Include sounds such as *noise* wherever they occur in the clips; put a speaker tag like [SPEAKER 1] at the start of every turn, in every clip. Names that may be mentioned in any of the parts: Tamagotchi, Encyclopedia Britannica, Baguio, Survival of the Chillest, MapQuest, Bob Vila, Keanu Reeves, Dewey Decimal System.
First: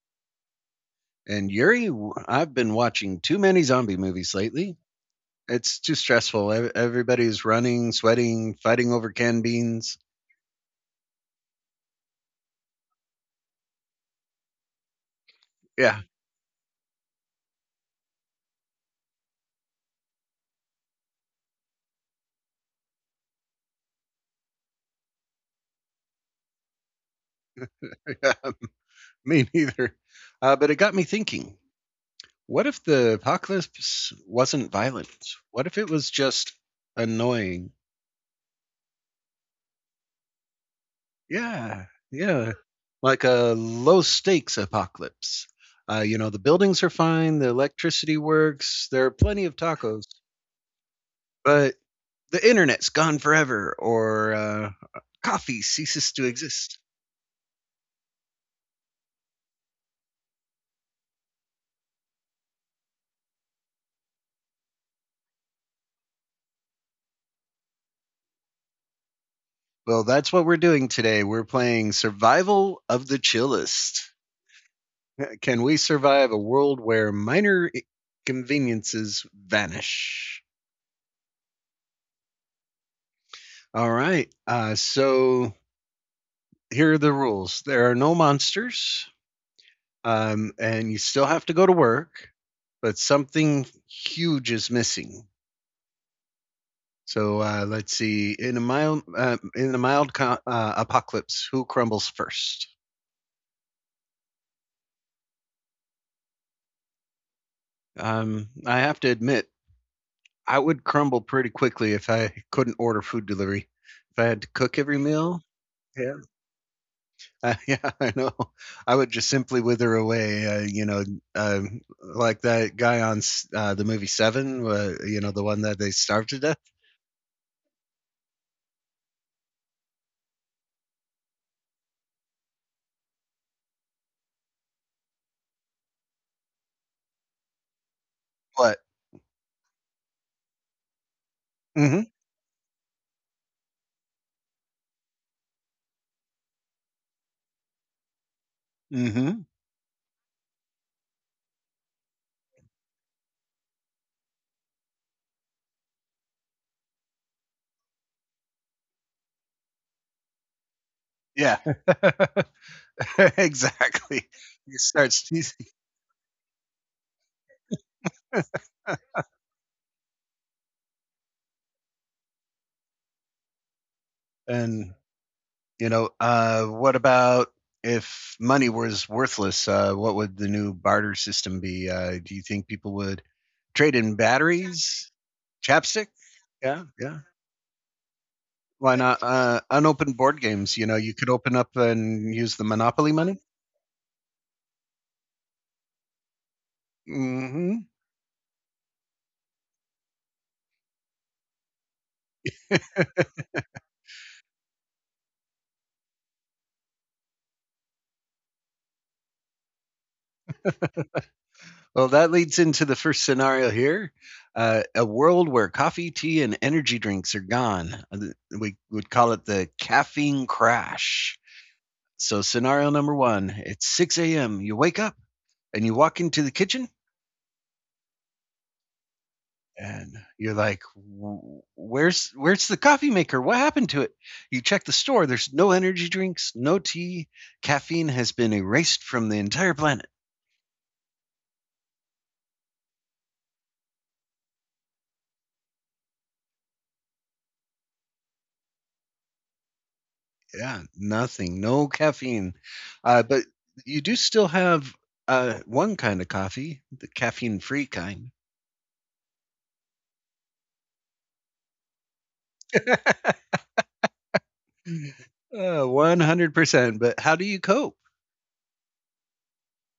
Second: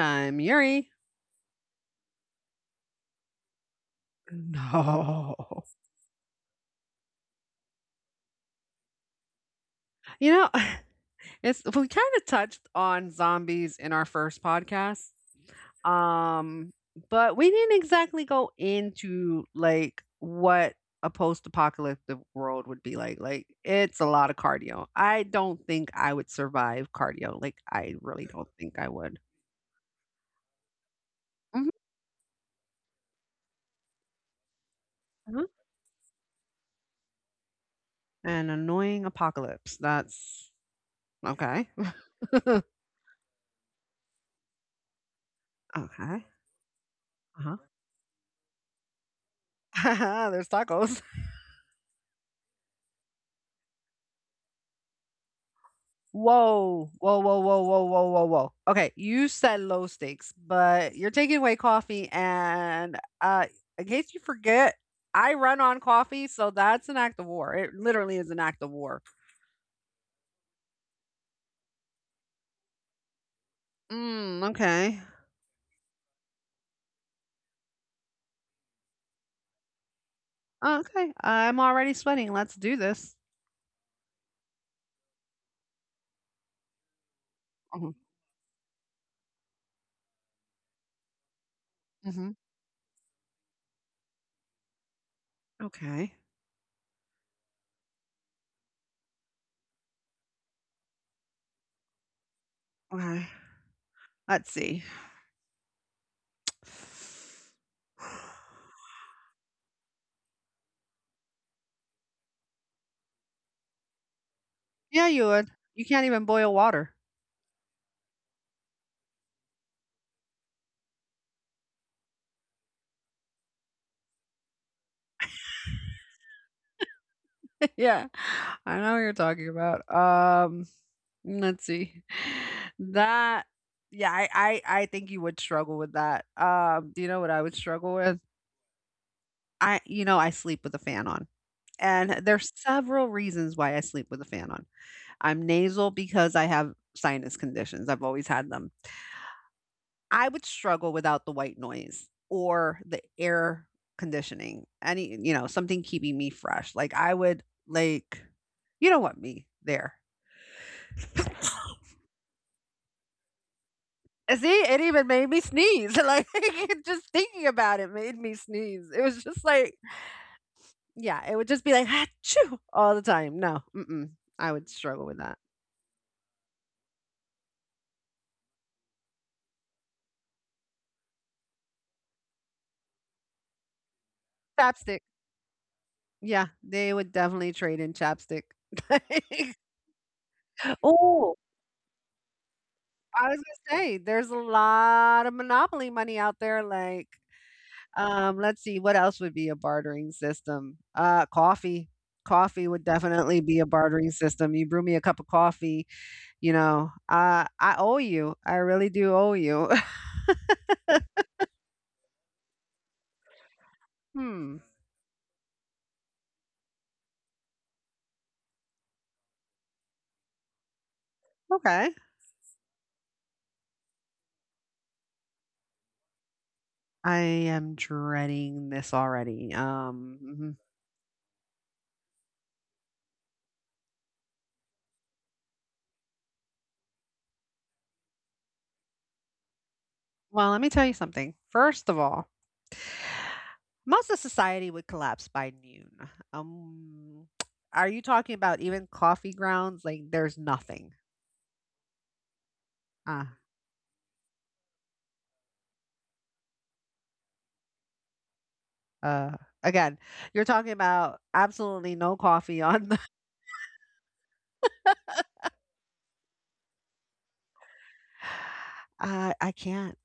[SPEAKER 1] I'm Yuri.
[SPEAKER 2] and Yuri, I've been watching too many zombie movies lately.
[SPEAKER 1] No.
[SPEAKER 2] It's too stressful. Everybody's running, sweating, fighting over canned beans.
[SPEAKER 1] You know, *laughs* it's we kind of touched on zombies in our first podcast.
[SPEAKER 2] Yeah,
[SPEAKER 1] Um, but we didn't exactly go into like what a post-apocalyptic world would be like. Like it's a lot of cardio. I don't think I would survive cardio. Like I really don't think I would.
[SPEAKER 2] *laughs* me neither. But it got me thinking,
[SPEAKER 1] Mhm,
[SPEAKER 2] what if the apocalypse wasn't violent?
[SPEAKER 1] mhm.
[SPEAKER 2] What if it was just annoying?
[SPEAKER 1] An annoying apocalypse. That's okay.
[SPEAKER 2] Yeah,
[SPEAKER 1] *laughs*
[SPEAKER 2] yeah,
[SPEAKER 1] Okay.
[SPEAKER 2] like a low stakes apocalypse. Uh,
[SPEAKER 1] Uh-huh.
[SPEAKER 2] you know, the buildings are fine, the electricity works, there are plenty of
[SPEAKER 1] *laughs*
[SPEAKER 2] tacos,
[SPEAKER 1] There's tacos.
[SPEAKER 2] but the internet's gone forever, or coffee ceases to exist.
[SPEAKER 1] Whoa, whoa, whoa, whoa, whoa, whoa, whoa, whoa. Okay, you said low stakes, but you're taking away coffee. And In case you forget, I run on coffee, so that's an act of war. It literally is an act of war.
[SPEAKER 2] Well, that's what we're doing today. We're playing Survival of the Chillest.
[SPEAKER 1] Mm, okay.
[SPEAKER 2] *laughs* Can we survive a world where minor conveniences vanish?
[SPEAKER 1] Okay. I'm already sweating. Let's do this.
[SPEAKER 2] All right. So here are the rules: there are
[SPEAKER 1] Hmm.
[SPEAKER 2] no monsters, and you still have to go to
[SPEAKER 1] Hmm.
[SPEAKER 2] work, but something huge is missing.
[SPEAKER 1] Okay.
[SPEAKER 2] So let's see. In a mild apocalypse, who crumbles first?
[SPEAKER 1] Okay. Let's see. *sighs*
[SPEAKER 2] I have to admit, I would crumble pretty quickly if I couldn't order food delivery. If I had to cook every
[SPEAKER 1] Yeah, you
[SPEAKER 2] meal,
[SPEAKER 1] would. You can't
[SPEAKER 2] yeah,
[SPEAKER 1] even boil water.
[SPEAKER 2] *laughs* yeah, I know. I would just simply wither away. Like that guy on the movie Seven. The one that they starved to death.
[SPEAKER 1] *laughs* Yeah, I know what you're talking about. Let's see. That Yeah, I think you would struggle with that. Do you know what I would struggle with?
[SPEAKER 2] What?
[SPEAKER 1] I sleep with a fan on.
[SPEAKER 2] Mm-hmm.
[SPEAKER 1] And there's several reasons why I sleep with a fan on. I'm nasal because I have sinus conditions. I've always had them.
[SPEAKER 2] Mm-hmm.
[SPEAKER 1] I would struggle without the white noise or the air conditioning. Any, you know, something keeping me fresh. Like I would like you know what me there.
[SPEAKER 2] Yeah, *laughs* exactly.
[SPEAKER 1] See, it
[SPEAKER 2] You
[SPEAKER 1] even
[SPEAKER 2] start
[SPEAKER 1] made me
[SPEAKER 2] sneezing.
[SPEAKER 1] sneeze. *laughs* Like *laughs* just thinking about it made me
[SPEAKER 2] *laughs*
[SPEAKER 1] sneeze. It was just like, yeah, it would just be like "Achoo!" all the time. No, mm-mm, I would
[SPEAKER 2] and,
[SPEAKER 1] struggle with that.
[SPEAKER 2] you know, uh, what about if money was worthless? What would the new barter system be? Do you think people would trade in
[SPEAKER 1] Chapstick.
[SPEAKER 2] batteries, chapstick?
[SPEAKER 1] Yeah,
[SPEAKER 2] Yeah,
[SPEAKER 1] they would
[SPEAKER 2] yeah.
[SPEAKER 1] definitely trade in chapstick.
[SPEAKER 2] Why not
[SPEAKER 1] *laughs*
[SPEAKER 2] unopened board games? You could
[SPEAKER 1] Oh,
[SPEAKER 2] open up and use the Monopoly
[SPEAKER 1] I was
[SPEAKER 2] money.
[SPEAKER 1] gonna say, there's a lot of monopoly money out there.
[SPEAKER 2] Hmm.
[SPEAKER 1] Let's see, what else would be a bartering system? Coffee. Coffee would definitely be a bartering system. You brew me a cup of coffee. I owe you. I really do owe you. *laughs*
[SPEAKER 2] Well, that leads into the first scenario here.
[SPEAKER 1] Hmm.
[SPEAKER 2] A world where coffee, tea, and energy drinks are gone. We would call it the caffeine crash.
[SPEAKER 1] Okay.
[SPEAKER 2] So, scenario number one: it's 6 a.m. You wake up and you walk into the kitchen
[SPEAKER 1] I am dreading this already.
[SPEAKER 2] and
[SPEAKER 1] Mhm.
[SPEAKER 2] you're like, "Where's the coffee maker? What happened to it?" You check the store, there's no energy drinks, no tea. Caffeine has been erased from the entire planet.
[SPEAKER 1] Well, let me tell you something. First of all, most of society would collapse by noon. Um, *tsk* are you talking about even coffee grounds? Like, there's
[SPEAKER 2] Yeah,
[SPEAKER 1] nothing.
[SPEAKER 2] nothing, no caffeine.
[SPEAKER 1] Uh,
[SPEAKER 2] But you do still have one kind of coffee, the caffeine-free kind.
[SPEAKER 1] uh, Again, you're talking about absolutely no coffee on the.
[SPEAKER 2] *laughs* uh, 100%. But how do you cope?
[SPEAKER 1] *sighs* *laughs* I can't.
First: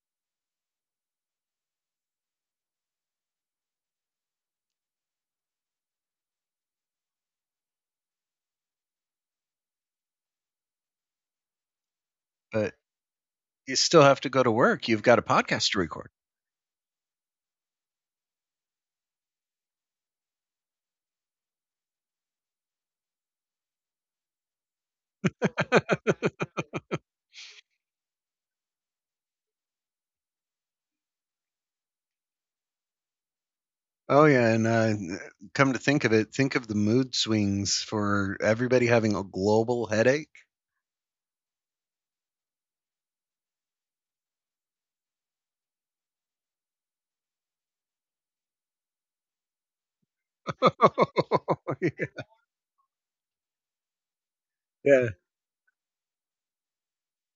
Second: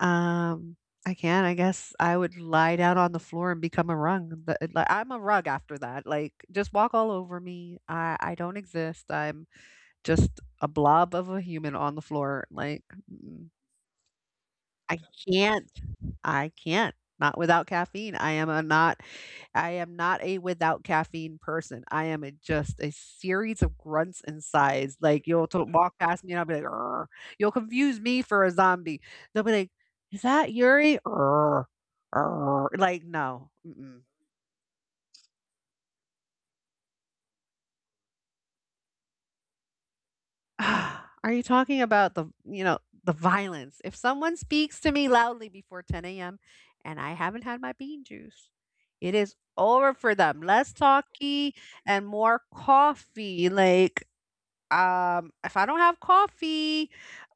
[SPEAKER 1] Um, I can, I guess I would lie down on the floor and become a rug. But, like, I'm a rug after that, like, just walk all over me. I don't exist. I'm just a blob of a human on the floor,
[SPEAKER 2] But
[SPEAKER 1] like, mm,
[SPEAKER 2] you still have to go to work.
[SPEAKER 1] I
[SPEAKER 2] You've got a
[SPEAKER 1] can't.
[SPEAKER 2] podcast to record.
[SPEAKER 1] I can't. Not without caffeine. I am not a without caffeine person. I am a just a series of grunts and sighs. Like you'll to walk past me and I'll be like, "Urgh." You'll confuse me for a zombie. They'll be like, is that Yuri? Urgh, urgh." Like, no. Mm-mm.
[SPEAKER 2] Oh yeah, and uh, come to think of it, think of the mood swings for everybody having a global headache.
[SPEAKER 1] Ah, are you talking about the, you know, the violence? If someone speaks to me loudly before 10 a.m. and I haven't had my bean juice, it is over for them. Less talky and
[SPEAKER 2] *laughs*
[SPEAKER 1] more coffee.
[SPEAKER 2] yeah.
[SPEAKER 1] If I don't have coffee,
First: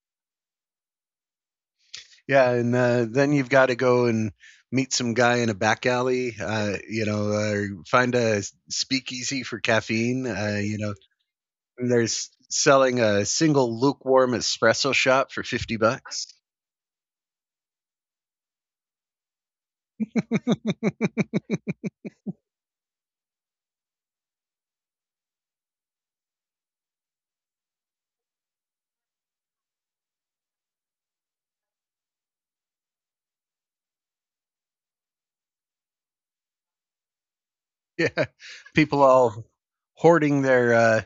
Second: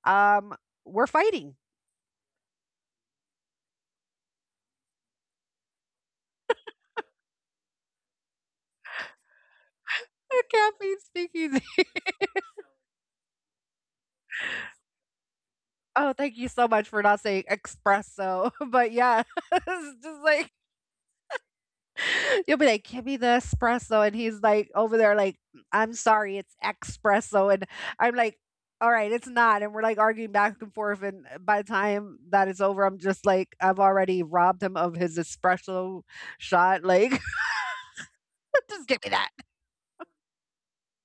[SPEAKER 1] um, we're fighting. *laughs*
[SPEAKER 2] Yeah, and then you've got to go and meet some guy in a back alley, or find a speakeasy for caffeine.
[SPEAKER 1] The
[SPEAKER 2] Uh, you know,
[SPEAKER 1] caffeine speaking.
[SPEAKER 2] and
[SPEAKER 1] *laughs*
[SPEAKER 2] there's selling a single lukewarm espresso shot for 50
[SPEAKER 1] Oh,
[SPEAKER 2] bucks.
[SPEAKER 1] thank you so much for not saying espresso. *laughs* But yeah, *laughs* it's just like
[SPEAKER 2] *laughs*
[SPEAKER 1] *laughs* you'll be like, "Give me the espresso," and he's like over there like, "I'm sorry, it's espresso," and I'm like, "All right, it's not," and we're like arguing back and forth, and by the time that is over, I'm just like, I've already robbed him of his espresso shot, like,
[SPEAKER 2] Yeah,
[SPEAKER 1] *laughs* "Just give
[SPEAKER 2] people
[SPEAKER 1] me that." *laughs*
[SPEAKER 2] all hoarding their uh,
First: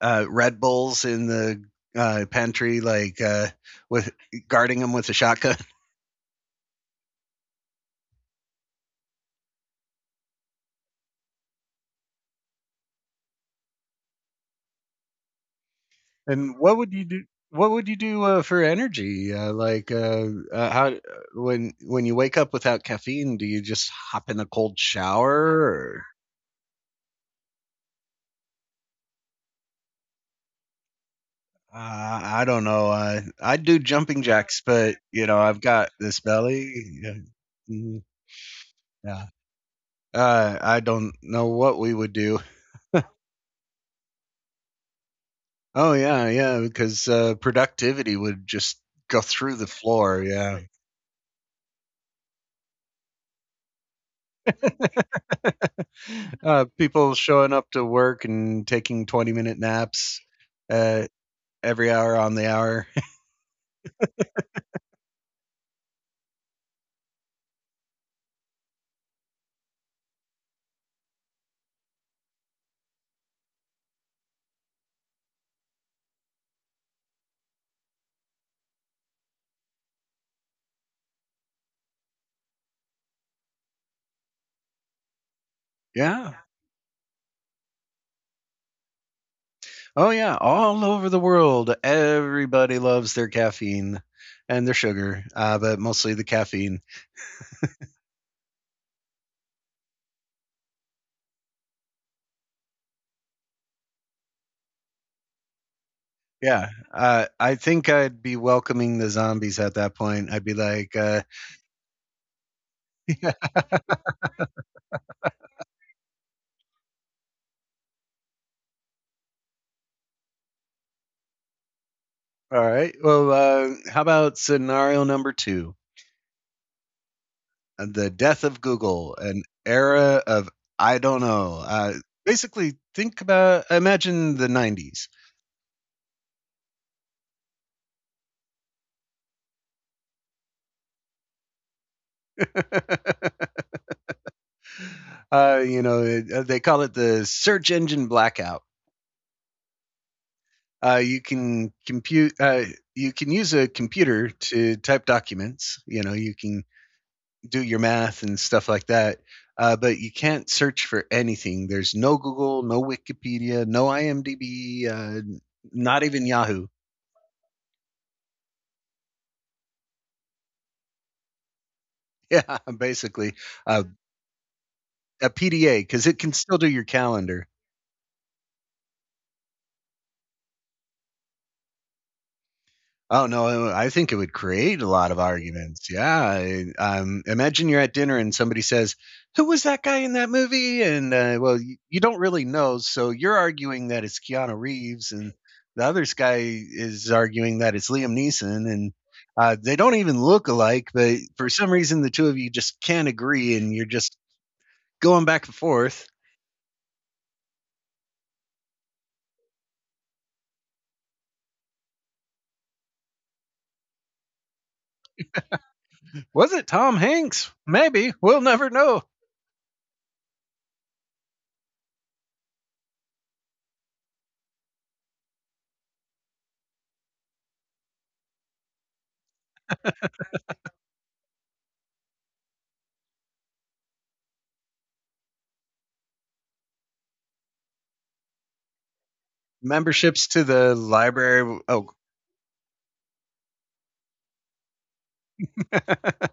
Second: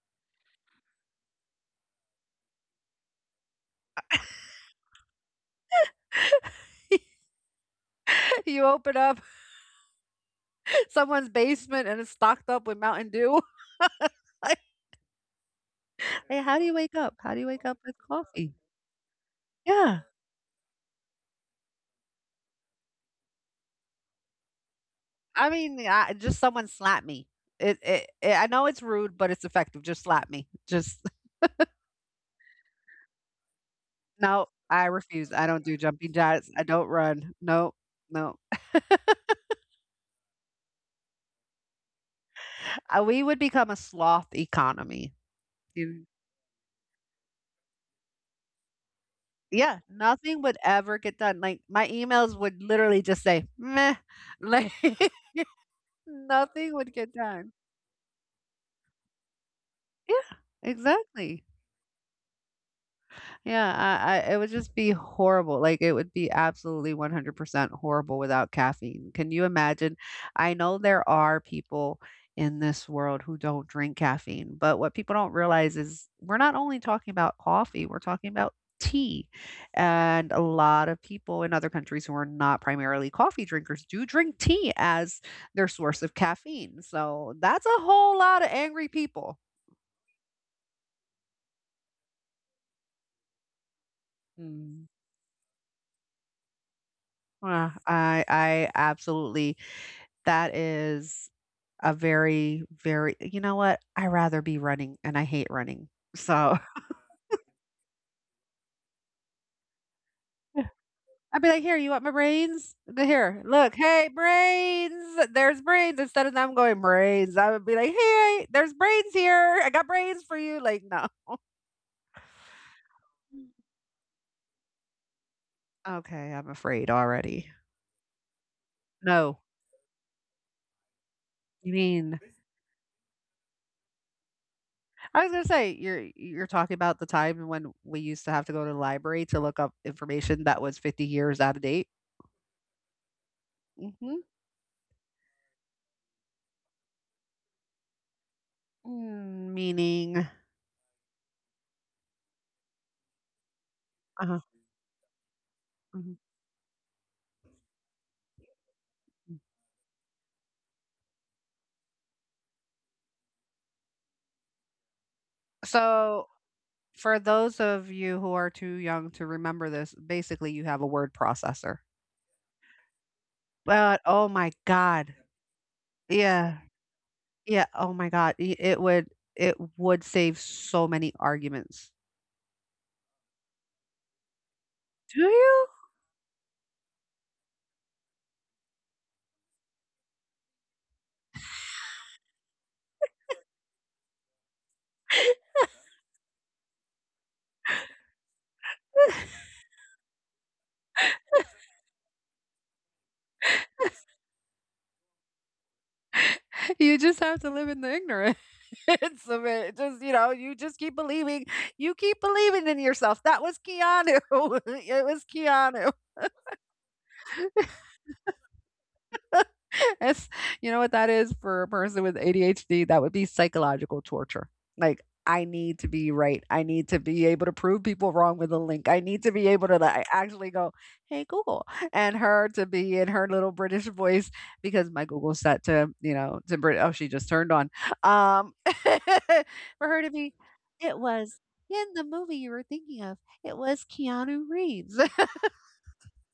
[SPEAKER 2] uh, Red Bulls in the pantry, like, with guarding them with a shotgun.
[SPEAKER 1] You open up *laughs* someone's basement and it's stocked up with Mountain Dew. *laughs* Like, hey,
[SPEAKER 2] And
[SPEAKER 1] how do you
[SPEAKER 2] what would
[SPEAKER 1] wake
[SPEAKER 2] you
[SPEAKER 1] up?
[SPEAKER 2] do?
[SPEAKER 1] How do you wake
[SPEAKER 2] What
[SPEAKER 1] up
[SPEAKER 2] would
[SPEAKER 1] with
[SPEAKER 2] you do
[SPEAKER 1] coffee?
[SPEAKER 2] for energy? Like,
[SPEAKER 1] Yeah.
[SPEAKER 2] how, when you wake up without caffeine, do you just hop in a cold shower?
[SPEAKER 1] I mean,
[SPEAKER 2] Or,
[SPEAKER 1] I just someone slap me. It I know it's rude, but it's effective. Just slap me. Just *laughs*
[SPEAKER 2] I don't know. I do jumping
[SPEAKER 1] no,
[SPEAKER 2] jacks,
[SPEAKER 1] I
[SPEAKER 2] but you
[SPEAKER 1] refuse.
[SPEAKER 2] know
[SPEAKER 1] I
[SPEAKER 2] I've
[SPEAKER 1] don't do
[SPEAKER 2] got
[SPEAKER 1] jumping
[SPEAKER 2] this
[SPEAKER 1] jacks. I
[SPEAKER 2] belly.
[SPEAKER 1] don't
[SPEAKER 2] Yeah.
[SPEAKER 1] run. No,
[SPEAKER 2] Mhm.
[SPEAKER 1] no.
[SPEAKER 2] Yeah. I don't know what we would do.
[SPEAKER 1] We would become a sloth economy.
[SPEAKER 2] Oh
[SPEAKER 1] You—
[SPEAKER 2] yeah, yeah, because productivity would just go through the
[SPEAKER 1] yeah,
[SPEAKER 2] floor.
[SPEAKER 1] nothing would
[SPEAKER 2] Yeah.
[SPEAKER 1] ever get done. Like my emails would literally just say meh. Like
[SPEAKER 2] *laughs*
[SPEAKER 1] *laughs* nothing would get
[SPEAKER 2] People
[SPEAKER 1] done.
[SPEAKER 2] showing up to work and taking 20-minute naps
[SPEAKER 1] Yeah,
[SPEAKER 2] uh,
[SPEAKER 1] exactly.
[SPEAKER 2] every hour on the hour.
[SPEAKER 1] Yeah, I it would just be horrible. Like it would be absolutely 100% horrible without caffeine. Can you imagine? I know there are people in this world who don't drink caffeine, but what people don't realize is we're not only talking about coffee, we're talking about tea. And a lot of people in other countries who are not primarily coffee drinkers do drink tea as their
[SPEAKER 2] *laughs*
[SPEAKER 1] source of
[SPEAKER 2] yeah.
[SPEAKER 1] caffeine. So that's a whole lot of angry people.
[SPEAKER 2] Oh, yeah. All over the world, everybody loves their caffeine and their
[SPEAKER 1] Mm.
[SPEAKER 2] sugar, but mostly the caffeine.
[SPEAKER 1] I absolutely That is a very, very you know what? I rather be running, and I hate running. So,
[SPEAKER 2] Yeah. I think I'd be welcoming the zombies at that point. I'd be like,
[SPEAKER 1] *laughs* I'd be like, "Here, you want my brains? Th
[SPEAKER 2] *laughs* yeah,
[SPEAKER 1] here, look, hey, brains, there's brains," instead of them going, "Brains," I would be like, "Hey, there's brains here. I got brains for you." Like, no.
[SPEAKER 2] all right, well, how about scenario number two?
[SPEAKER 1] Okay, I'm afraid already.
[SPEAKER 2] The death of Google,
[SPEAKER 1] No.
[SPEAKER 2] an era of, I don't know.
[SPEAKER 1] You mean
[SPEAKER 2] Basically, think about, imagine the 90s.
[SPEAKER 1] I was gonna say, you're talking about the time when we used to have to go to the library to look up information that was 50 years out of date? Mhm.
[SPEAKER 2] *laughs* uh, you know, they call it the search engine blackout.
[SPEAKER 1] Mm, meaning
[SPEAKER 2] You can compute. You can use a computer
[SPEAKER 1] uh-huh.
[SPEAKER 2] to type documents. You know,
[SPEAKER 1] Mhm,
[SPEAKER 2] you can do your math and stuff like that.
[SPEAKER 1] mm.
[SPEAKER 2] But you can't search for anything. There's no Google, no Wikipedia, no IMDb, not even
[SPEAKER 1] So,
[SPEAKER 2] Yahoo. *laughs*
[SPEAKER 1] for those of you who are too young to remember this, basically you have a word processor.
[SPEAKER 2] Yeah, basically, uh,
[SPEAKER 1] But, oh my god.
[SPEAKER 2] a PDA, because it can
[SPEAKER 1] Yeah.
[SPEAKER 2] still do your calendar.
[SPEAKER 1] Yeah, oh my god. I it would save so many arguments.
[SPEAKER 2] Oh no, I think it would create a lot of
[SPEAKER 1] Do you?
[SPEAKER 2] arguments. Yeah, imagine you're at dinner and somebody says, "Who was that guy in that movie?" And well, you don't really know, so you're arguing that it's Keanu Reeves, and the other guy is arguing that it's Liam Neeson, and
[SPEAKER 1] *laughs*
[SPEAKER 2] they don't even look alike. But for some reason, the two of you just can't agree, and you're just going back and forth.
[SPEAKER 1] You just have to live in the ignorance *laughs* of it. Just, you know, you keep believing in yourself. That was Keanu. *laughs* It was Keanu.
[SPEAKER 2] Was it Tom Hanks? Maybe we'll never know.
[SPEAKER 1] *laughs* It's you know what that is for a person with ADHD? That would be psychological torture. Like, I need to be right. I need to be able to prove people wrong with a link. I need to be able to like actually go, hey Google, and her to be in her little British voice because my Google's set to, you know, to Brit oh, she just turned on. Um *laughs* for her to
[SPEAKER 2] Memberships
[SPEAKER 1] be,
[SPEAKER 2] to the
[SPEAKER 1] it was
[SPEAKER 2] library
[SPEAKER 1] in
[SPEAKER 2] oh
[SPEAKER 1] the movie you were thinking of, it was Keanu Reeves. *laughs*
[SPEAKER 2] *laughs*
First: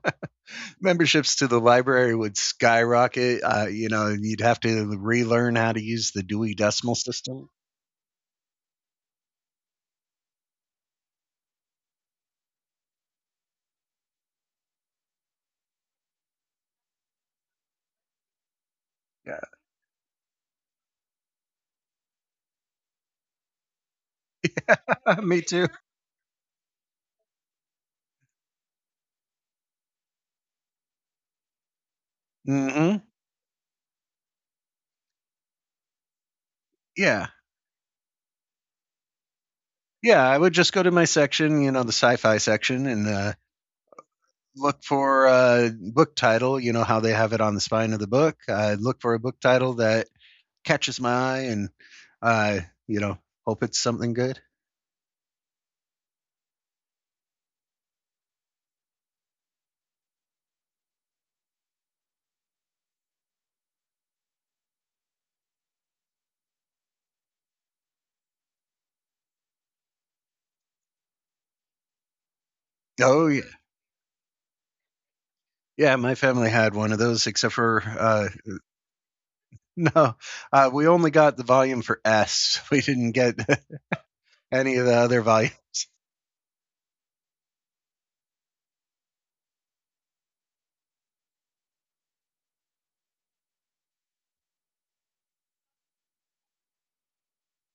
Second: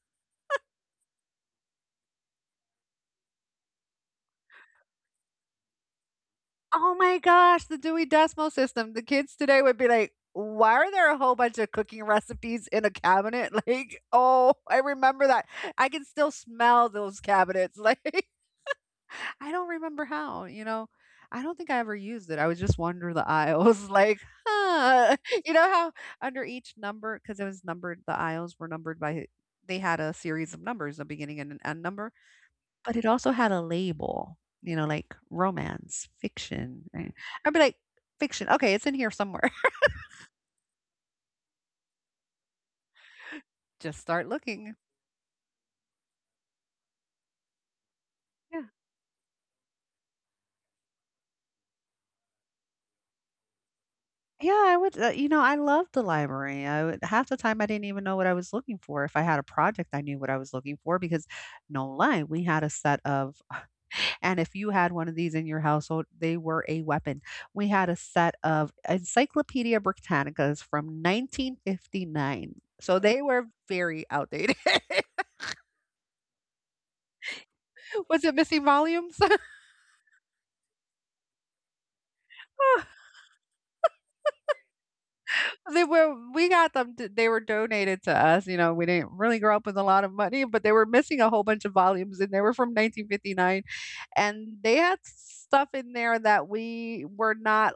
[SPEAKER 2] Memberships to the library would skyrocket. You'd have to relearn how to use the Dewey
[SPEAKER 1] Oh
[SPEAKER 2] Decimal
[SPEAKER 1] my
[SPEAKER 2] System.
[SPEAKER 1] gosh, the Dewey Decimal System. The kids today would be like, "Why are there a whole bunch of cooking recipes in a cabinet?" *laughs* Like, oh, I remember that. I can still smell those cabinets. *laughs* Like,
[SPEAKER 2] Yeah.
[SPEAKER 1] I don't remember how, you know. I don't think I ever used it. I would just wander the aisles *laughs* like, huh.
[SPEAKER 2] *laughs* Me
[SPEAKER 1] *laughs* You know
[SPEAKER 2] too.
[SPEAKER 1] how under each number, because it was numbered, the aisles were numbered by, they had a series of numbers, a beginning and an end number. But
[SPEAKER 2] Mm-hmm.
[SPEAKER 1] it also had a label, you know, like romance, fiction, and
[SPEAKER 2] Yeah,
[SPEAKER 1] I'd be like, "Fiction, okay, it's in here somewhere."
[SPEAKER 2] yeah, I would just go to my section, the sci-fi section, and
[SPEAKER 1] *laughs* Just start looking.
[SPEAKER 2] look for a book title. You know how they have it on the spine of the book?
[SPEAKER 1] Yeah.
[SPEAKER 2] I'd look for a book title that catches my eye and, uh, you know hope it's something good.
[SPEAKER 1] Yeah, I would you know, I loved the library. I would half the time I didn't even know what I was looking for. If I had a project, I knew what I was looking for because no lie, we had a set of *sighs* and if you had one of these in your household, they were a weapon. We had a set of Encyclopedia Britannicas from 1959. So they
[SPEAKER 2] Oh yeah.
[SPEAKER 1] were very outdated. *laughs*
[SPEAKER 2] Yeah, my family had one of those, except for
[SPEAKER 1] Was it Missing Volumes? *laughs*
[SPEAKER 2] *laughs* no, we only got the volume for S. *laughs* We didn't get *laughs* any of the other volume.
[SPEAKER 1] They were donated to us, you know, we didn't really grow up with a lot of money, but they were missing a whole bunch of volumes, and they were from 1959, and they had stuff in there that we were not,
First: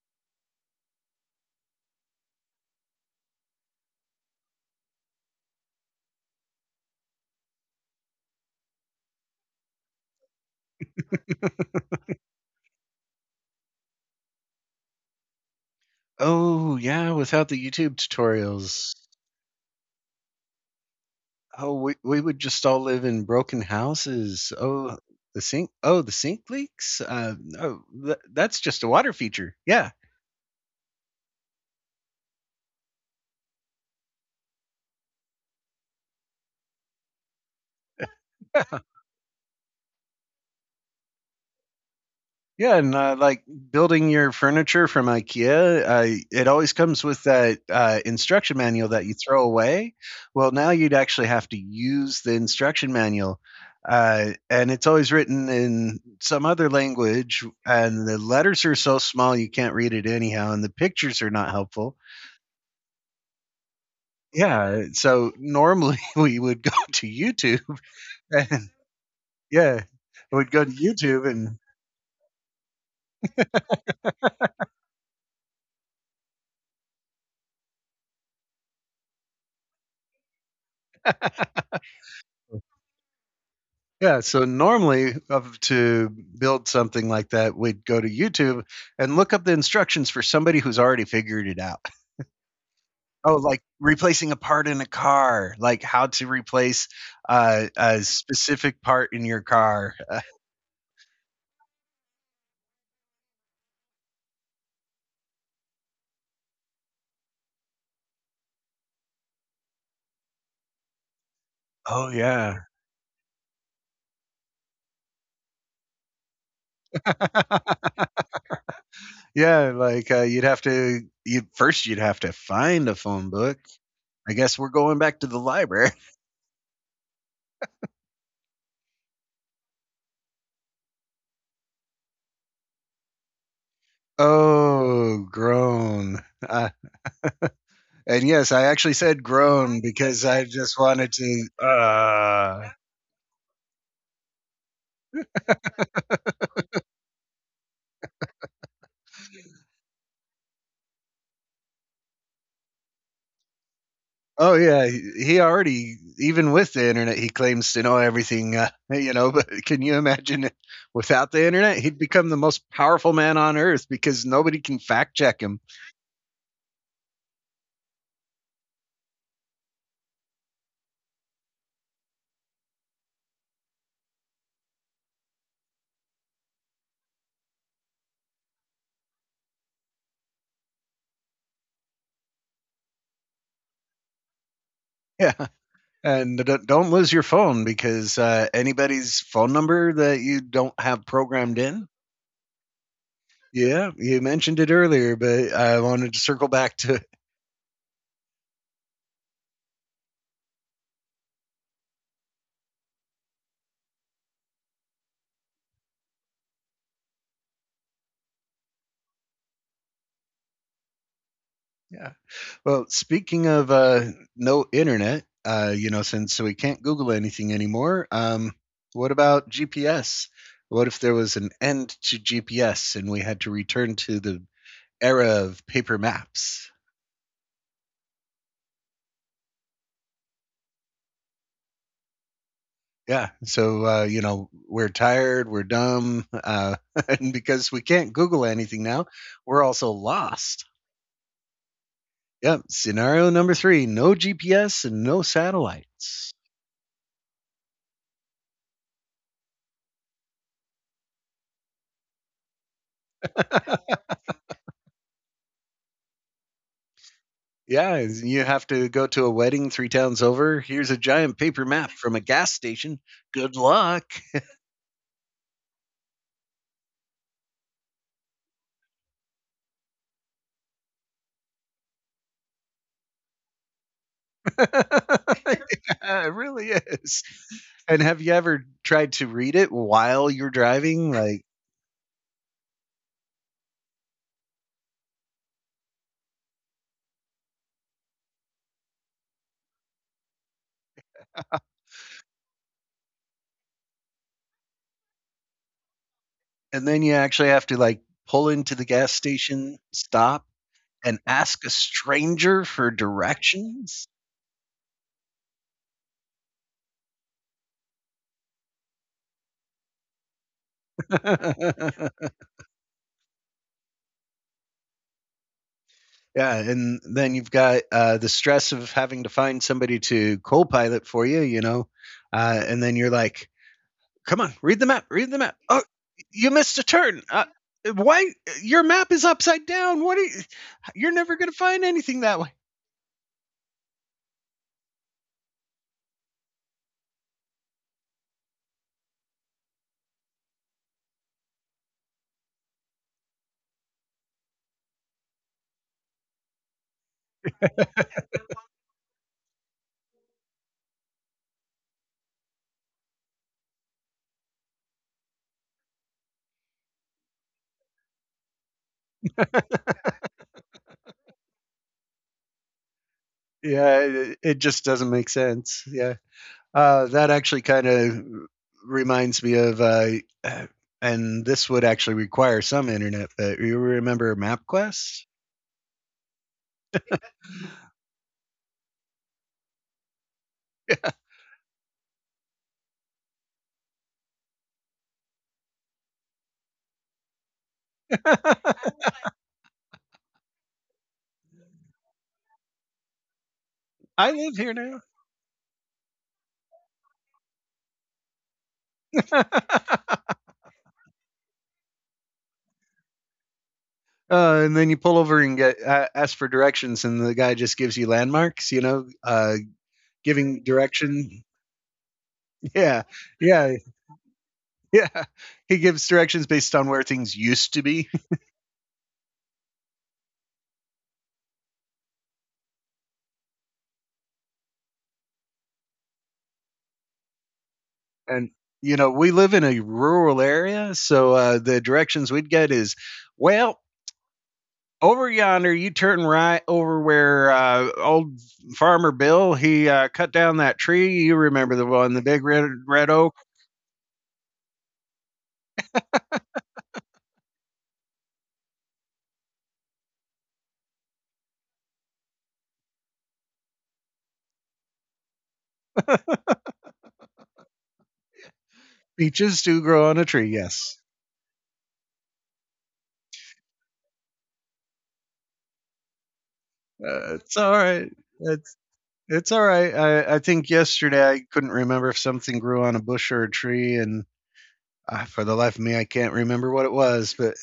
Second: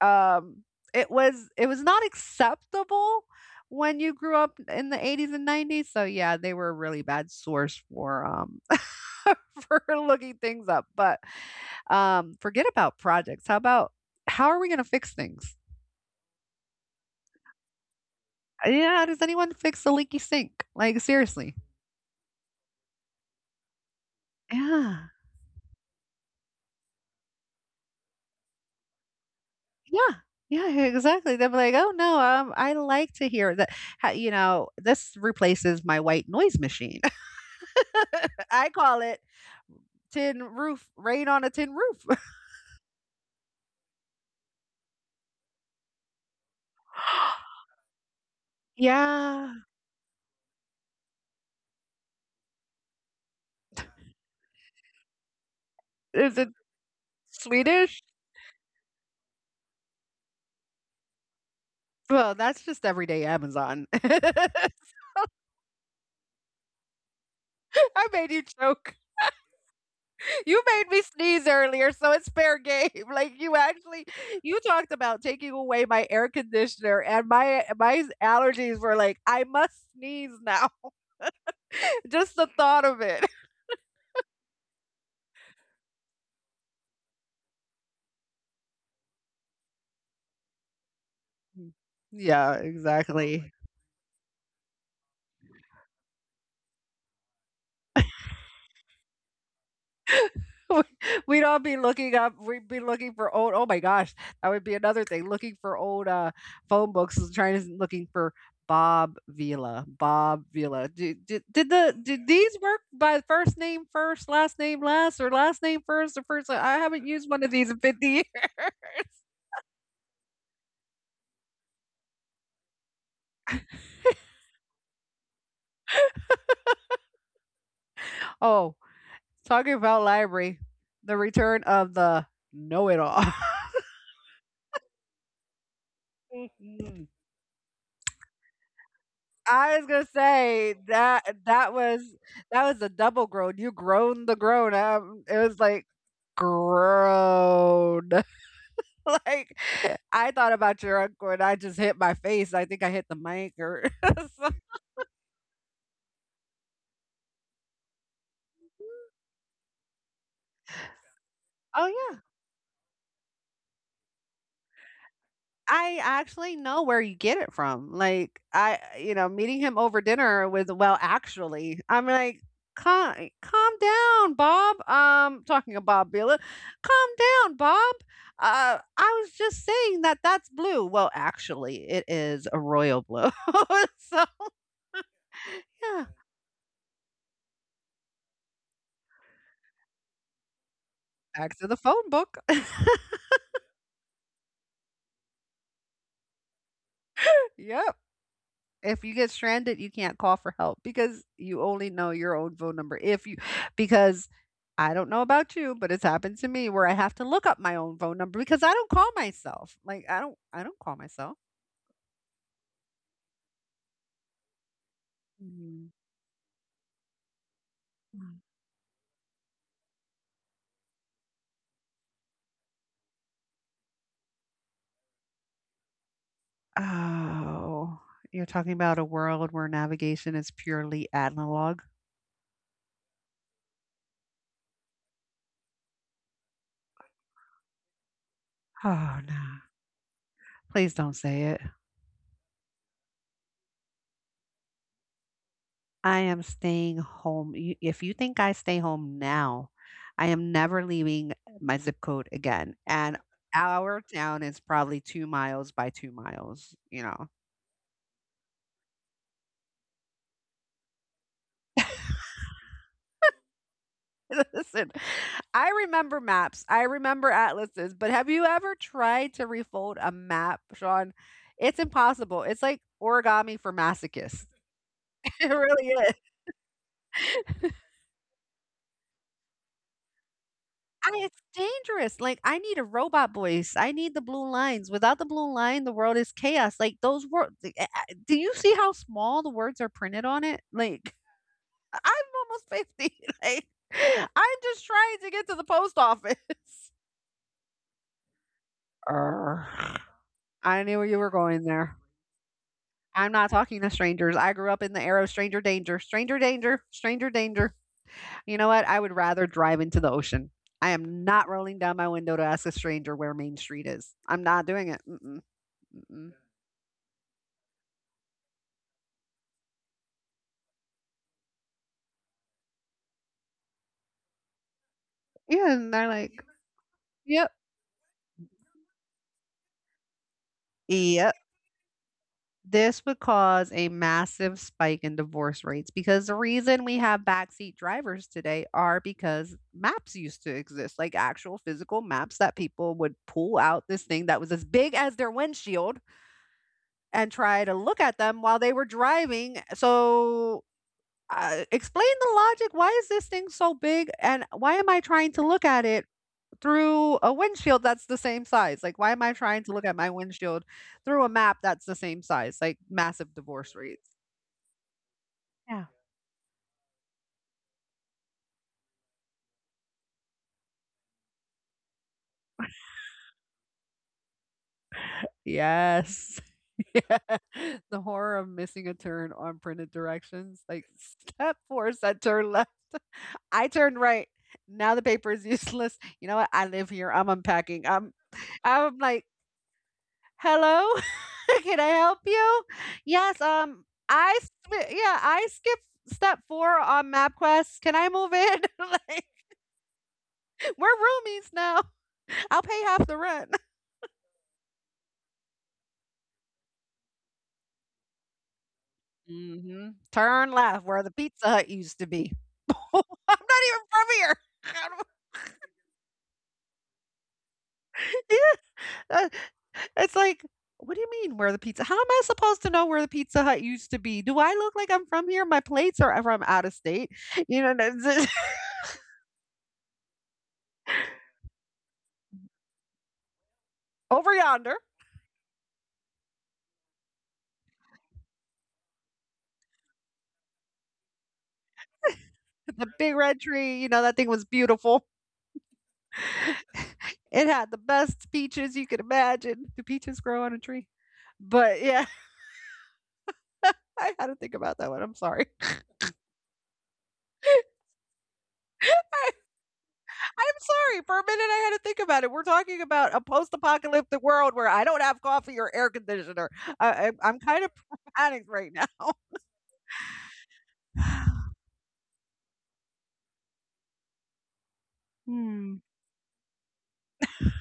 [SPEAKER 1] um it was not acceptable when you grew up in the 80s and 90s, so, yeah, they were a really bad source for, *laughs* for looking things up, but, forget about projects, how about how are we gonna fix things?
[SPEAKER 2] Oh yeah, without the YouTube tutorials,
[SPEAKER 1] Yeah, how does anyone fix the leaky sink? Like, seriously.
[SPEAKER 2] we would just all live in broken houses. Oh
[SPEAKER 1] Yeah.
[SPEAKER 2] the sink, oh the sink leaks. Oh, that's just a water feature. Yeah.
[SPEAKER 1] Yeah. Yeah, exactly. They'll be like, "Oh no, I like to hear that. Ha- You know, this replaces my white noise machine. *laughs* I
[SPEAKER 2] *laughs*
[SPEAKER 1] call it tin roof, rain on a tin roof. *laughs*
[SPEAKER 2] Yeah, and like, building your furniture from IKEA, it always comes with that
[SPEAKER 1] *gasps*
[SPEAKER 2] instruction manual that you throw
[SPEAKER 1] Yeah.
[SPEAKER 2] away. Well, now you'd actually have to use the instruction manual, and it's always written in
[SPEAKER 1] Is
[SPEAKER 2] some
[SPEAKER 1] it
[SPEAKER 2] other language,
[SPEAKER 1] Swedish?
[SPEAKER 2] and the letters are so small you can't read it anyhow, and the pictures are not helpful.
[SPEAKER 1] Well, that's just everyday Amazon. *laughs*
[SPEAKER 2] Yeah, so normally *laughs* we would go to YouTube,
[SPEAKER 1] I made you
[SPEAKER 2] and
[SPEAKER 1] choke.
[SPEAKER 2] yeah, we'd
[SPEAKER 1] You
[SPEAKER 2] go to
[SPEAKER 1] made me
[SPEAKER 2] YouTube
[SPEAKER 1] sneeze
[SPEAKER 2] and
[SPEAKER 1] earlier, so it's fair game. *laughs* Like you actually you talked about taking away my air conditioner and my allergies were like, I must sneeze now. *laughs* Just the thought of it. *laughs*
[SPEAKER 2] yeah, so normally of to build something like that, we'd go to YouTube and look up the instructions for somebody who's already figured it out.
[SPEAKER 1] Yeah, oh
[SPEAKER 2] Oh,
[SPEAKER 1] exactly.
[SPEAKER 2] like replacing a part in a car, like how to replace a specific part in your car.
[SPEAKER 1] *laughs* We- would all be looking up. We'd be looking for old. Oh my gosh, that would be another thing. Looking for old phone books and trying to looking for Bob Vila. Bob Vila. Did, did, did the
[SPEAKER 2] Oh
[SPEAKER 1] did
[SPEAKER 2] yeah,
[SPEAKER 1] these work by first name first, last name last, or last name first or first? I haven't used one of these in 50 years. *laughs*
[SPEAKER 2] *laughs* yeah. Like, you'd have to find a phone book. I guess we're going back to the library. *laughs*
[SPEAKER 1] Oh, talking about library, the return of the know-it-all.
[SPEAKER 2] Oh, groan. Uh,
[SPEAKER 1] *laughs*
[SPEAKER 2] And yes, I actually said
[SPEAKER 1] I
[SPEAKER 2] groan
[SPEAKER 1] was gonna
[SPEAKER 2] because I
[SPEAKER 1] say
[SPEAKER 2] just wanted
[SPEAKER 1] that
[SPEAKER 2] to.
[SPEAKER 1] that was that was a double groan. You groaned the groan. It was like groan. *laughs* like I thought about your uncle and I just hit my face. I think I hit the mic or. *laughs* so-
[SPEAKER 2] Oh yeah, he already, even with the internet he claims to know everything, *laughs* but can you imagine it without the internet?
[SPEAKER 1] Oh
[SPEAKER 2] He'd
[SPEAKER 1] yeah.
[SPEAKER 2] become the most powerful man on earth because nobody can fact check him.
[SPEAKER 1] I actually know where you get it from. Meeting him over dinner with, well, actually, I'm like, calm, calm down, Bob. Talking about Bob Bila, calm down, Bob. I was just saying that that's blue. Well, actually, it is a royal blue. *laughs* so
[SPEAKER 2] *laughs* Yeah.
[SPEAKER 1] yeah,
[SPEAKER 2] And don't lose your phone, because anybody's phone number that you don't have
[SPEAKER 1] back
[SPEAKER 2] programmed
[SPEAKER 1] to the
[SPEAKER 2] in.
[SPEAKER 1] phone book. *laughs*
[SPEAKER 2] Yeah, you mentioned it earlier, but I wanted to circle back to.
[SPEAKER 1] Yep. If you get stranded, you can't call for help because you only know your own phone number. If you because I don't know about you, but it's happened to me where I have to look up my own phone number because I don't call myself. Like I don't call myself.
[SPEAKER 2] *laughs* Yeah, well, speaking of no internet,
[SPEAKER 1] Mhm.
[SPEAKER 2] since we can't Google anything anymore,
[SPEAKER 1] Mm.
[SPEAKER 2] what about GPS? What if there was an end to GPS and we had to return to the era of paper maps?
[SPEAKER 1] Oh, you're talking about a world where navigation is purely analog?
[SPEAKER 2] Yeah, so we're tired, we're dumb, *laughs* and because we can't Google anything now,
[SPEAKER 1] Oh
[SPEAKER 2] we're
[SPEAKER 1] no.
[SPEAKER 2] also lost.
[SPEAKER 1] Please don't say it.
[SPEAKER 2] Yep. Scenario number three: no GPS and no
[SPEAKER 1] I
[SPEAKER 2] satellites.
[SPEAKER 1] am staying home. You if you think I stay home now, I am never leaving my zip code again, and
[SPEAKER 2] *laughs*
[SPEAKER 1] our town is probably 2 miles by 2 miles, you know.
[SPEAKER 2] Yeah, you have to go to a wedding three towns over. Here's a giant paper map from a gas station. Good luck.
[SPEAKER 1] *laughs* Listen, I remember maps, I remember atlases, but have you ever tried to refold a map, Sean? It's impossible. It's like origami for masochists. *laughs*
[SPEAKER 2] *laughs* yeah,
[SPEAKER 1] It really is.
[SPEAKER 2] it really is. And have you ever tried to read it while you're driving?
[SPEAKER 1] I
[SPEAKER 2] Like,
[SPEAKER 1] It's dangerous. Like, I need a robot voice. I need the blue lines. Without the blue line, the world is chaos. Like those words. Do you see how small the words are printed on it? Like, *laughs* I'm almost 50. *laughs* Like, I'm just trying to get to the post office.
[SPEAKER 2] and then you actually have to, like, pull into the
[SPEAKER 1] *laughs*
[SPEAKER 2] gas
[SPEAKER 1] Urgh.
[SPEAKER 2] station, stop,
[SPEAKER 1] I knew
[SPEAKER 2] and
[SPEAKER 1] you were
[SPEAKER 2] ask
[SPEAKER 1] going
[SPEAKER 2] a
[SPEAKER 1] there.
[SPEAKER 2] stranger for
[SPEAKER 1] I'm not talking to
[SPEAKER 2] directions.
[SPEAKER 1] strangers. I grew up in the era of stranger danger, stranger danger, stranger danger. You know what? I would rather drive into the ocean. I am not
[SPEAKER 2] *laughs*
[SPEAKER 1] rolling down
[SPEAKER 2] yeah,
[SPEAKER 1] my window to ask a stranger where Main Street is. I'm not doing it. Mm-mm. Mm-mm.
[SPEAKER 2] and then you've got the stress of having to find somebody to co-pilot for you. And then you're like, "Come on, read the map. Read the map.
[SPEAKER 1] Yeah,
[SPEAKER 2] Oh,
[SPEAKER 1] and they're like,
[SPEAKER 2] you missed a turn.
[SPEAKER 1] yep,
[SPEAKER 2] Why? Your map is upside down. What are you? You're never
[SPEAKER 1] yep.
[SPEAKER 2] going to find anything that way."
[SPEAKER 1] This would cause a massive spike in divorce rates because the reason we have backseat drivers today are because maps used to exist, like actual physical maps that people would pull out this thing that was as big as their windshield and try to look at them while they were driving. So explain the logic. Why is this thing so big? And why am I trying to look at it through a windshield that's the same size? Like, why am I trying to look at my windshield through a map that's the same size? Like, massive divorce
[SPEAKER 2] Yeah,
[SPEAKER 1] rates.
[SPEAKER 2] it just doesn't make sense.
[SPEAKER 1] Yeah.
[SPEAKER 2] Yeah. That actually kind of reminds me of, uh, and this would actually require some internet, but you remember MapQuest?
[SPEAKER 1] Yes. *laughs* Yeah. The horror of missing a turn on printed directions. Like, step four said turn left. I turned right. Now the paper is *laughs* useless. You know what? I live here. I'm unpacking. I'm,
[SPEAKER 2] *laughs*
[SPEAKER 1] I'm like, Hello? *laughs* Can I help you? Yes, um,
[SPEAKER 2] I
[SPEAKER 1] I
[SPEAKER 2] live
[SPEAKER 1] sp
[SPEAKER 2] here now.
[SPEAKER 1] yeah, I skipped step 4 on MapQuest. Can I move in? *laughs* Like,
[SPEAKER 2] *laughs*
[SPEAKER 1] we're roomies now. I'll pay half the rent. *laughs*
[SPEAKER 2] And then you pull over and get ask for directions, and the guy just gives you landmarks.
[SPEAKER 1] Mhm. Turn
[SPEAKER 2] Giving
[SPEAKER 1] left where the
[SPEAKER 2] direction.
[SPEAKER 1] Pizza Hut used to be. *laughs*
[SPEAKER 2] *laughs* Yeah,
[SPEAKER 1] I'm not
[SPEAKER 2] yeah,
[SPEAKER 1] even from here. *laughs*
[SPEAKER 2] yeah.
[SPEAKER 1] How
[SPEAKER 2] He gives directions based on where things used to be,
[SPEAKER 1] do *laughs* Yeah, it's like, "What do you mean where the pizza how am I supposed to know where the Pizza Hut used to be? Do I look like I'm from here? My plates are from out of state." You know, that's
[SPEAKER 2] and we live in a rural area, so the directions we'd get is, well,
[SPEAKER 1] *laughs* over yonder.
[SPEAKER 2] over yonder, you turn right over where old farmer Bill, he cut down that tree. You remember the one, the big red
[SPEAKER 1] The
[SPEAKER 2] red
[SPEAKER 1] big
[SPEAKER 2] oak.
[SPEAKER 1] red tree, you know, that thing was beautiful. *laughs* It had the best peaches you could imagine. Do peaches grow on a tree? But yeah, *laughs* I had to think about that one. I'm sorry. *laughs* I,
[SPEAKER 2] Peaches do grow on a tree.
[SPEAKER 1] I'm
[SPEAKER 2] Yes,
[SPEAKER 1] sorry. For a minute, I had to think about it. We're talking about a post apocalyptic world where I don't have coffee or air conditioner. I, I, I'm
[SPEAKER 2] it's
[SPEAKER 1] kind of
[SPEAKER 2] all right.
[SPEAKER 1] *laughs* panicked right
[SPEAKER 2] It's
[SPEAKER 1] now.
[SPEAKER 2] it's all right. I think yesterday I
[SPEAKER 1] *sighs*
[SPEAKER 2] couldn't remember if something grew on a bush or a tree, and for the life of
[SPEAKER 1] Hmm.
[SPEAKER 2] me, I can't remember what it was, but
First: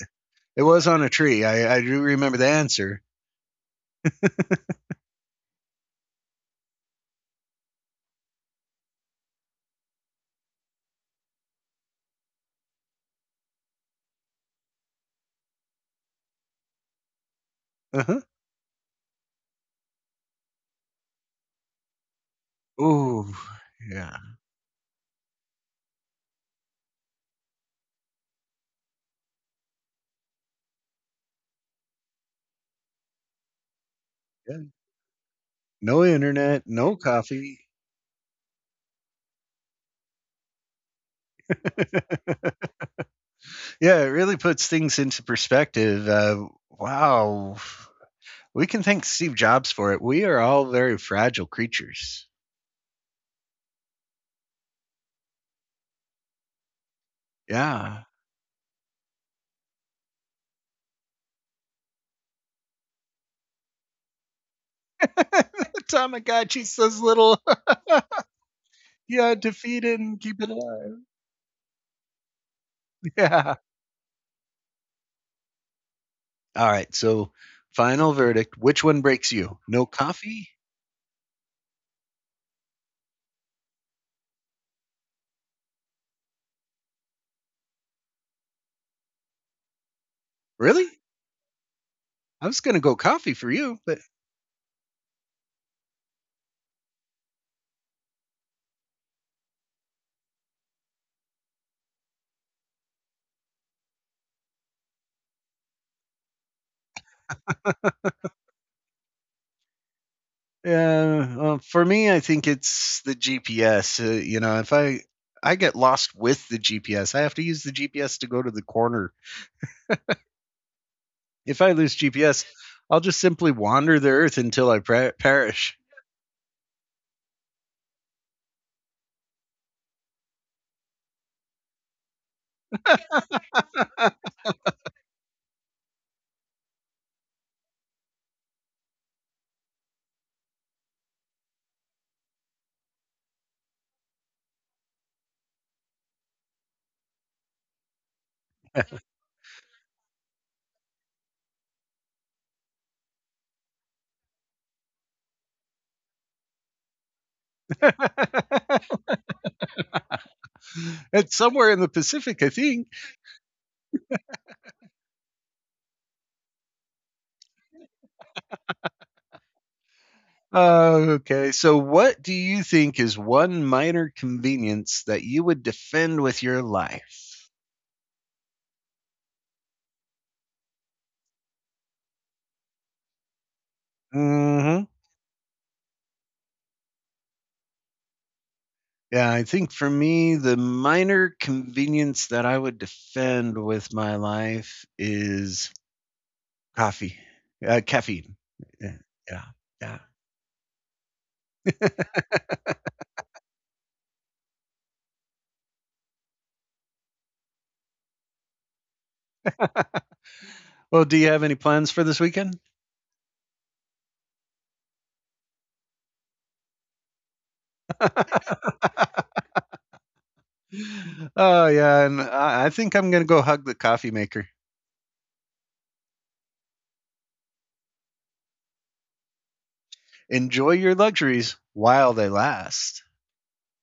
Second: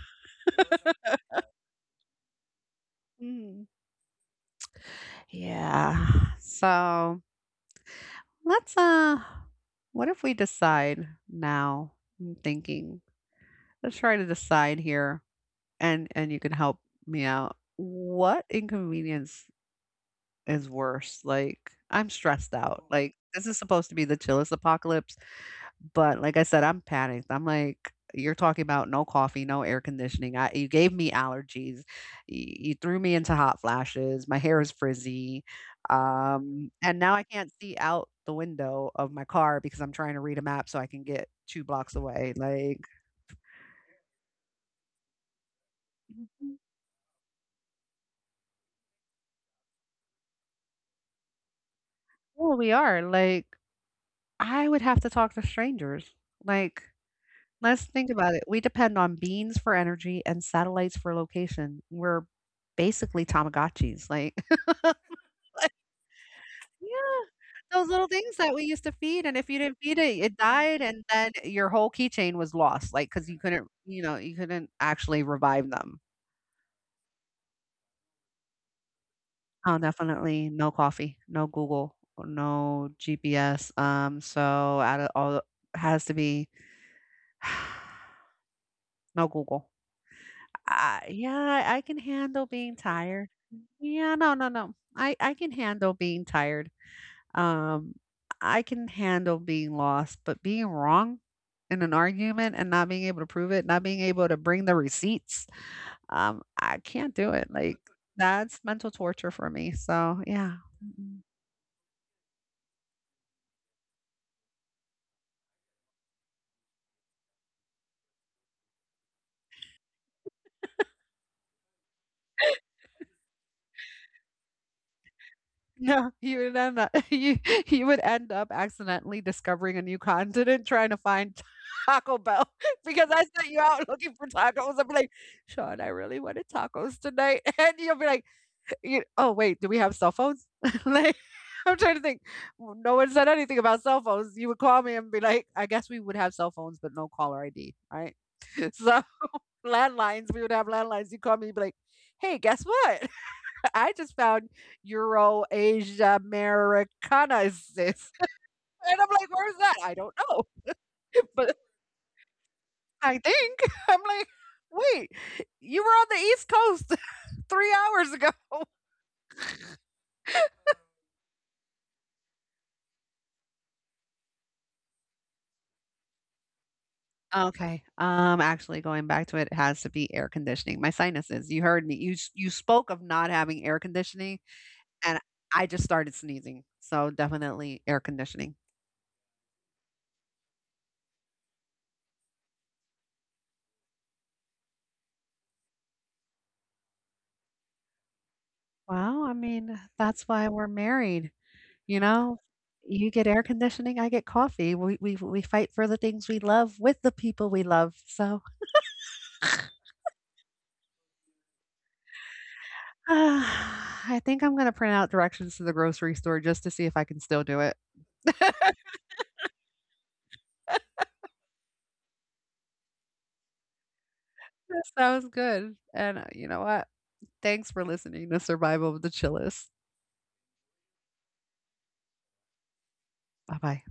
[SPEAKER 2] it was on a tree. I do remember the answer.
[SPEAKER 1] Hmm. Yeah. So let's, uh, what if we decide now? I'm thinking, let's try to decide here and you can help me out.
[SPEAKER 2] Uh-huh.
[SPEAKER 1] What inconvenience is worse? Like, I'm stressed out. Oh. Like,
[SPEAKER 2] Ooh,
[SPEAKER 1] this is supposed to be the
[SPEAKER 2] yeah.
[SPEAKER 1] chillest apocalypse, but like I said, I'm panicked. I'm like, you're talking about no coffee, no air conditioning. You gave me allergies. You threw me into hot flashes. My hair is
[SPEAKER 2] Yeah.
[SPEAKER 1] frizzy.
[SPEAKER 2] No
[SPEAKER 1] Um,
[SPEAKER 2] internet,
[SPEAKER 1] and
[SPEAKER 2] no
[SPEAKER 1] now I can't
[SPEAKER 2] coffee.
[SPEAKER 1] see out the window of my car because I'm trying to read a map so I can get two blocks
[SPEAKER 2] *laughs*
[SPEAKER 1] away.
[SPEAKER 2] yeah,
[SPEAKER 1] Like,
[SPEAKER 2] it really puts things into perspective. Wow. We can thank Steve Jobs for it. We are all very fragile creatures.
[SPEAKER 1] well, we are like I would have to talk to strangers. Like, let's think
[SPEAKER 2] Yeah.
[SPEAKER 1] about it. We depend on beans for energy and satellites for location. We're basically Tamagotchis. Like, *laughs* like,
[SPEAKER 2] *laughs* The Tamagotchi says
[SPEAKER 1] yeah,
[SPEAKER 2] little. *laughs*
[SPEAKER 1] those little things that we used to feed. And
[SPEAKER 2] yeah,
[SPEAKER 1] if you didn't
[SPEAKER 2] defeat
[SPEAKER 1] feed
[SPEAKER 2] it
[SPEAKER 1] it,
[SPEAKER 2] and
[SPEAKER 1] it
[SPEAKER 2] keep it
[SPEAKER 1] died. And
[SPEAKER 2] alive.
[SPEAKER 1] then your whole keychain was lost. Like,
[SPEAKER 2] *laughs*
[SPEAKER 1] because you
[SPEAKER 2] Yeah.
[SPEAKER 1] couldn't, you know, you couldn't actually revive them.
[SPEAKER 2] All right. So, final verdict. Which one breaks you?
[SPEAKER 1] Oh,
[SPEAKER 2] No
[SPEAKER 1] definitely
[SPEAKER 2] coffee.
[SPEAKER 1] no coffee, no Google, no GPS. So out of all, has to be *sighs* no Google.
[SPEAKER 2] Really?
[SPEAKER 1] Yeah, I can handle
[SPEAKER 2] I was
[SPEAKER 1] being
[SPEAKER 2] gonna go
[SPEAKER 1] tired.
[SPEAKER 2] coffee for you, but
[SPEAKER 1] Yeah, no, no, no. I can handle being tired. Um, I can handle being lost, but being wrong in an argument and not being able to prove it, not being able to bring the receipts, I can't do it. Like that's mental torture for me. So yeah. Mhm.
[SPEAKER 2] well, for me, I think it's the GPS. If I get lost with the GPS, I have to use the GPS to go to the corner. If I lose GPS, I'll just simply wander the earth until I perish.
[SPEAKER 1] No, you would end up *laughs* you would end up accidentally discovering a new continent trying to find *laughs* Taco Bell *laughs* because I sent you out looking for
[SPEAKER 2] *laughs*
[SPEAKER 1] tacos. I'm like, "Sean, I really wanted tacos tonight." *laughs* And you'll be like, you "Oh, wait, do we have cell phones?" *laughs* Like, I'm trying to think. No one said anything about cell phones. You would call me and be like, "I guess we would have cell phones, but no caller ID, right?" *laughs* So landlines, we would have landlines. You call me, you'd be like, "Hey, guess what? I just found Euro Asia Americana is this." *laughs* And I'm like, where's that? I don't know. *laughs*
[SPEAKER 2] it's
[SPEAKER 1] But
[SPEAKER 2] somewhere in the Pacific, I think.
[SPEAKER 1] I think *laughs* I'm like, wait, you were on the East Coast *laughs* 3 hours ago. *laughs*
[SPEAKER 2] Okay, so what do you think is one minor convenience that you would defend with your life?
[SPEAKER 1] Okay. Actually going back to it, it has to be air conditioning. My sinuses, you heard me. You spoke of not having air conditioning
[SPEAKER 2] Hmm.
[SPEAKER 1] and I just started sneezing. So definitely air conditioning.
[SPEAKER 2] Yeah, I think for me, the minor convenience that I would defend with my life is coffee, caffeine. Yeah,
[SPEAKER 1] Wow, I
[SPEAKER 2] yeah,
[SPEAKER 1] mean,
[SPEAKER 2] yeah.
[SPEAKER 1] that's why we're married. You know? You get air conditioning, I get coffee. We fight for the things we love with the people we love, so,
[SPEAKER 2] Well, do you have any plans for this weekend?
[SPEAKER 1] *sighs* I think I'm gonna print out directions to the grocery store just to see if I can still do it.
[SPEAKER 2] *laughs* oh,
[SPEAKER 1] *laughs*
[SPEAKER 2] yeah. And I think I'm going to go hug the coffee maker.
[SPEAKER 1] That sounds good, and, you know what? Thanks for listening to Survival of the Chillest.
[SPEAKER 2] Enjoy your luxuries while they last.
[SPEAKER 1] Bye-bye.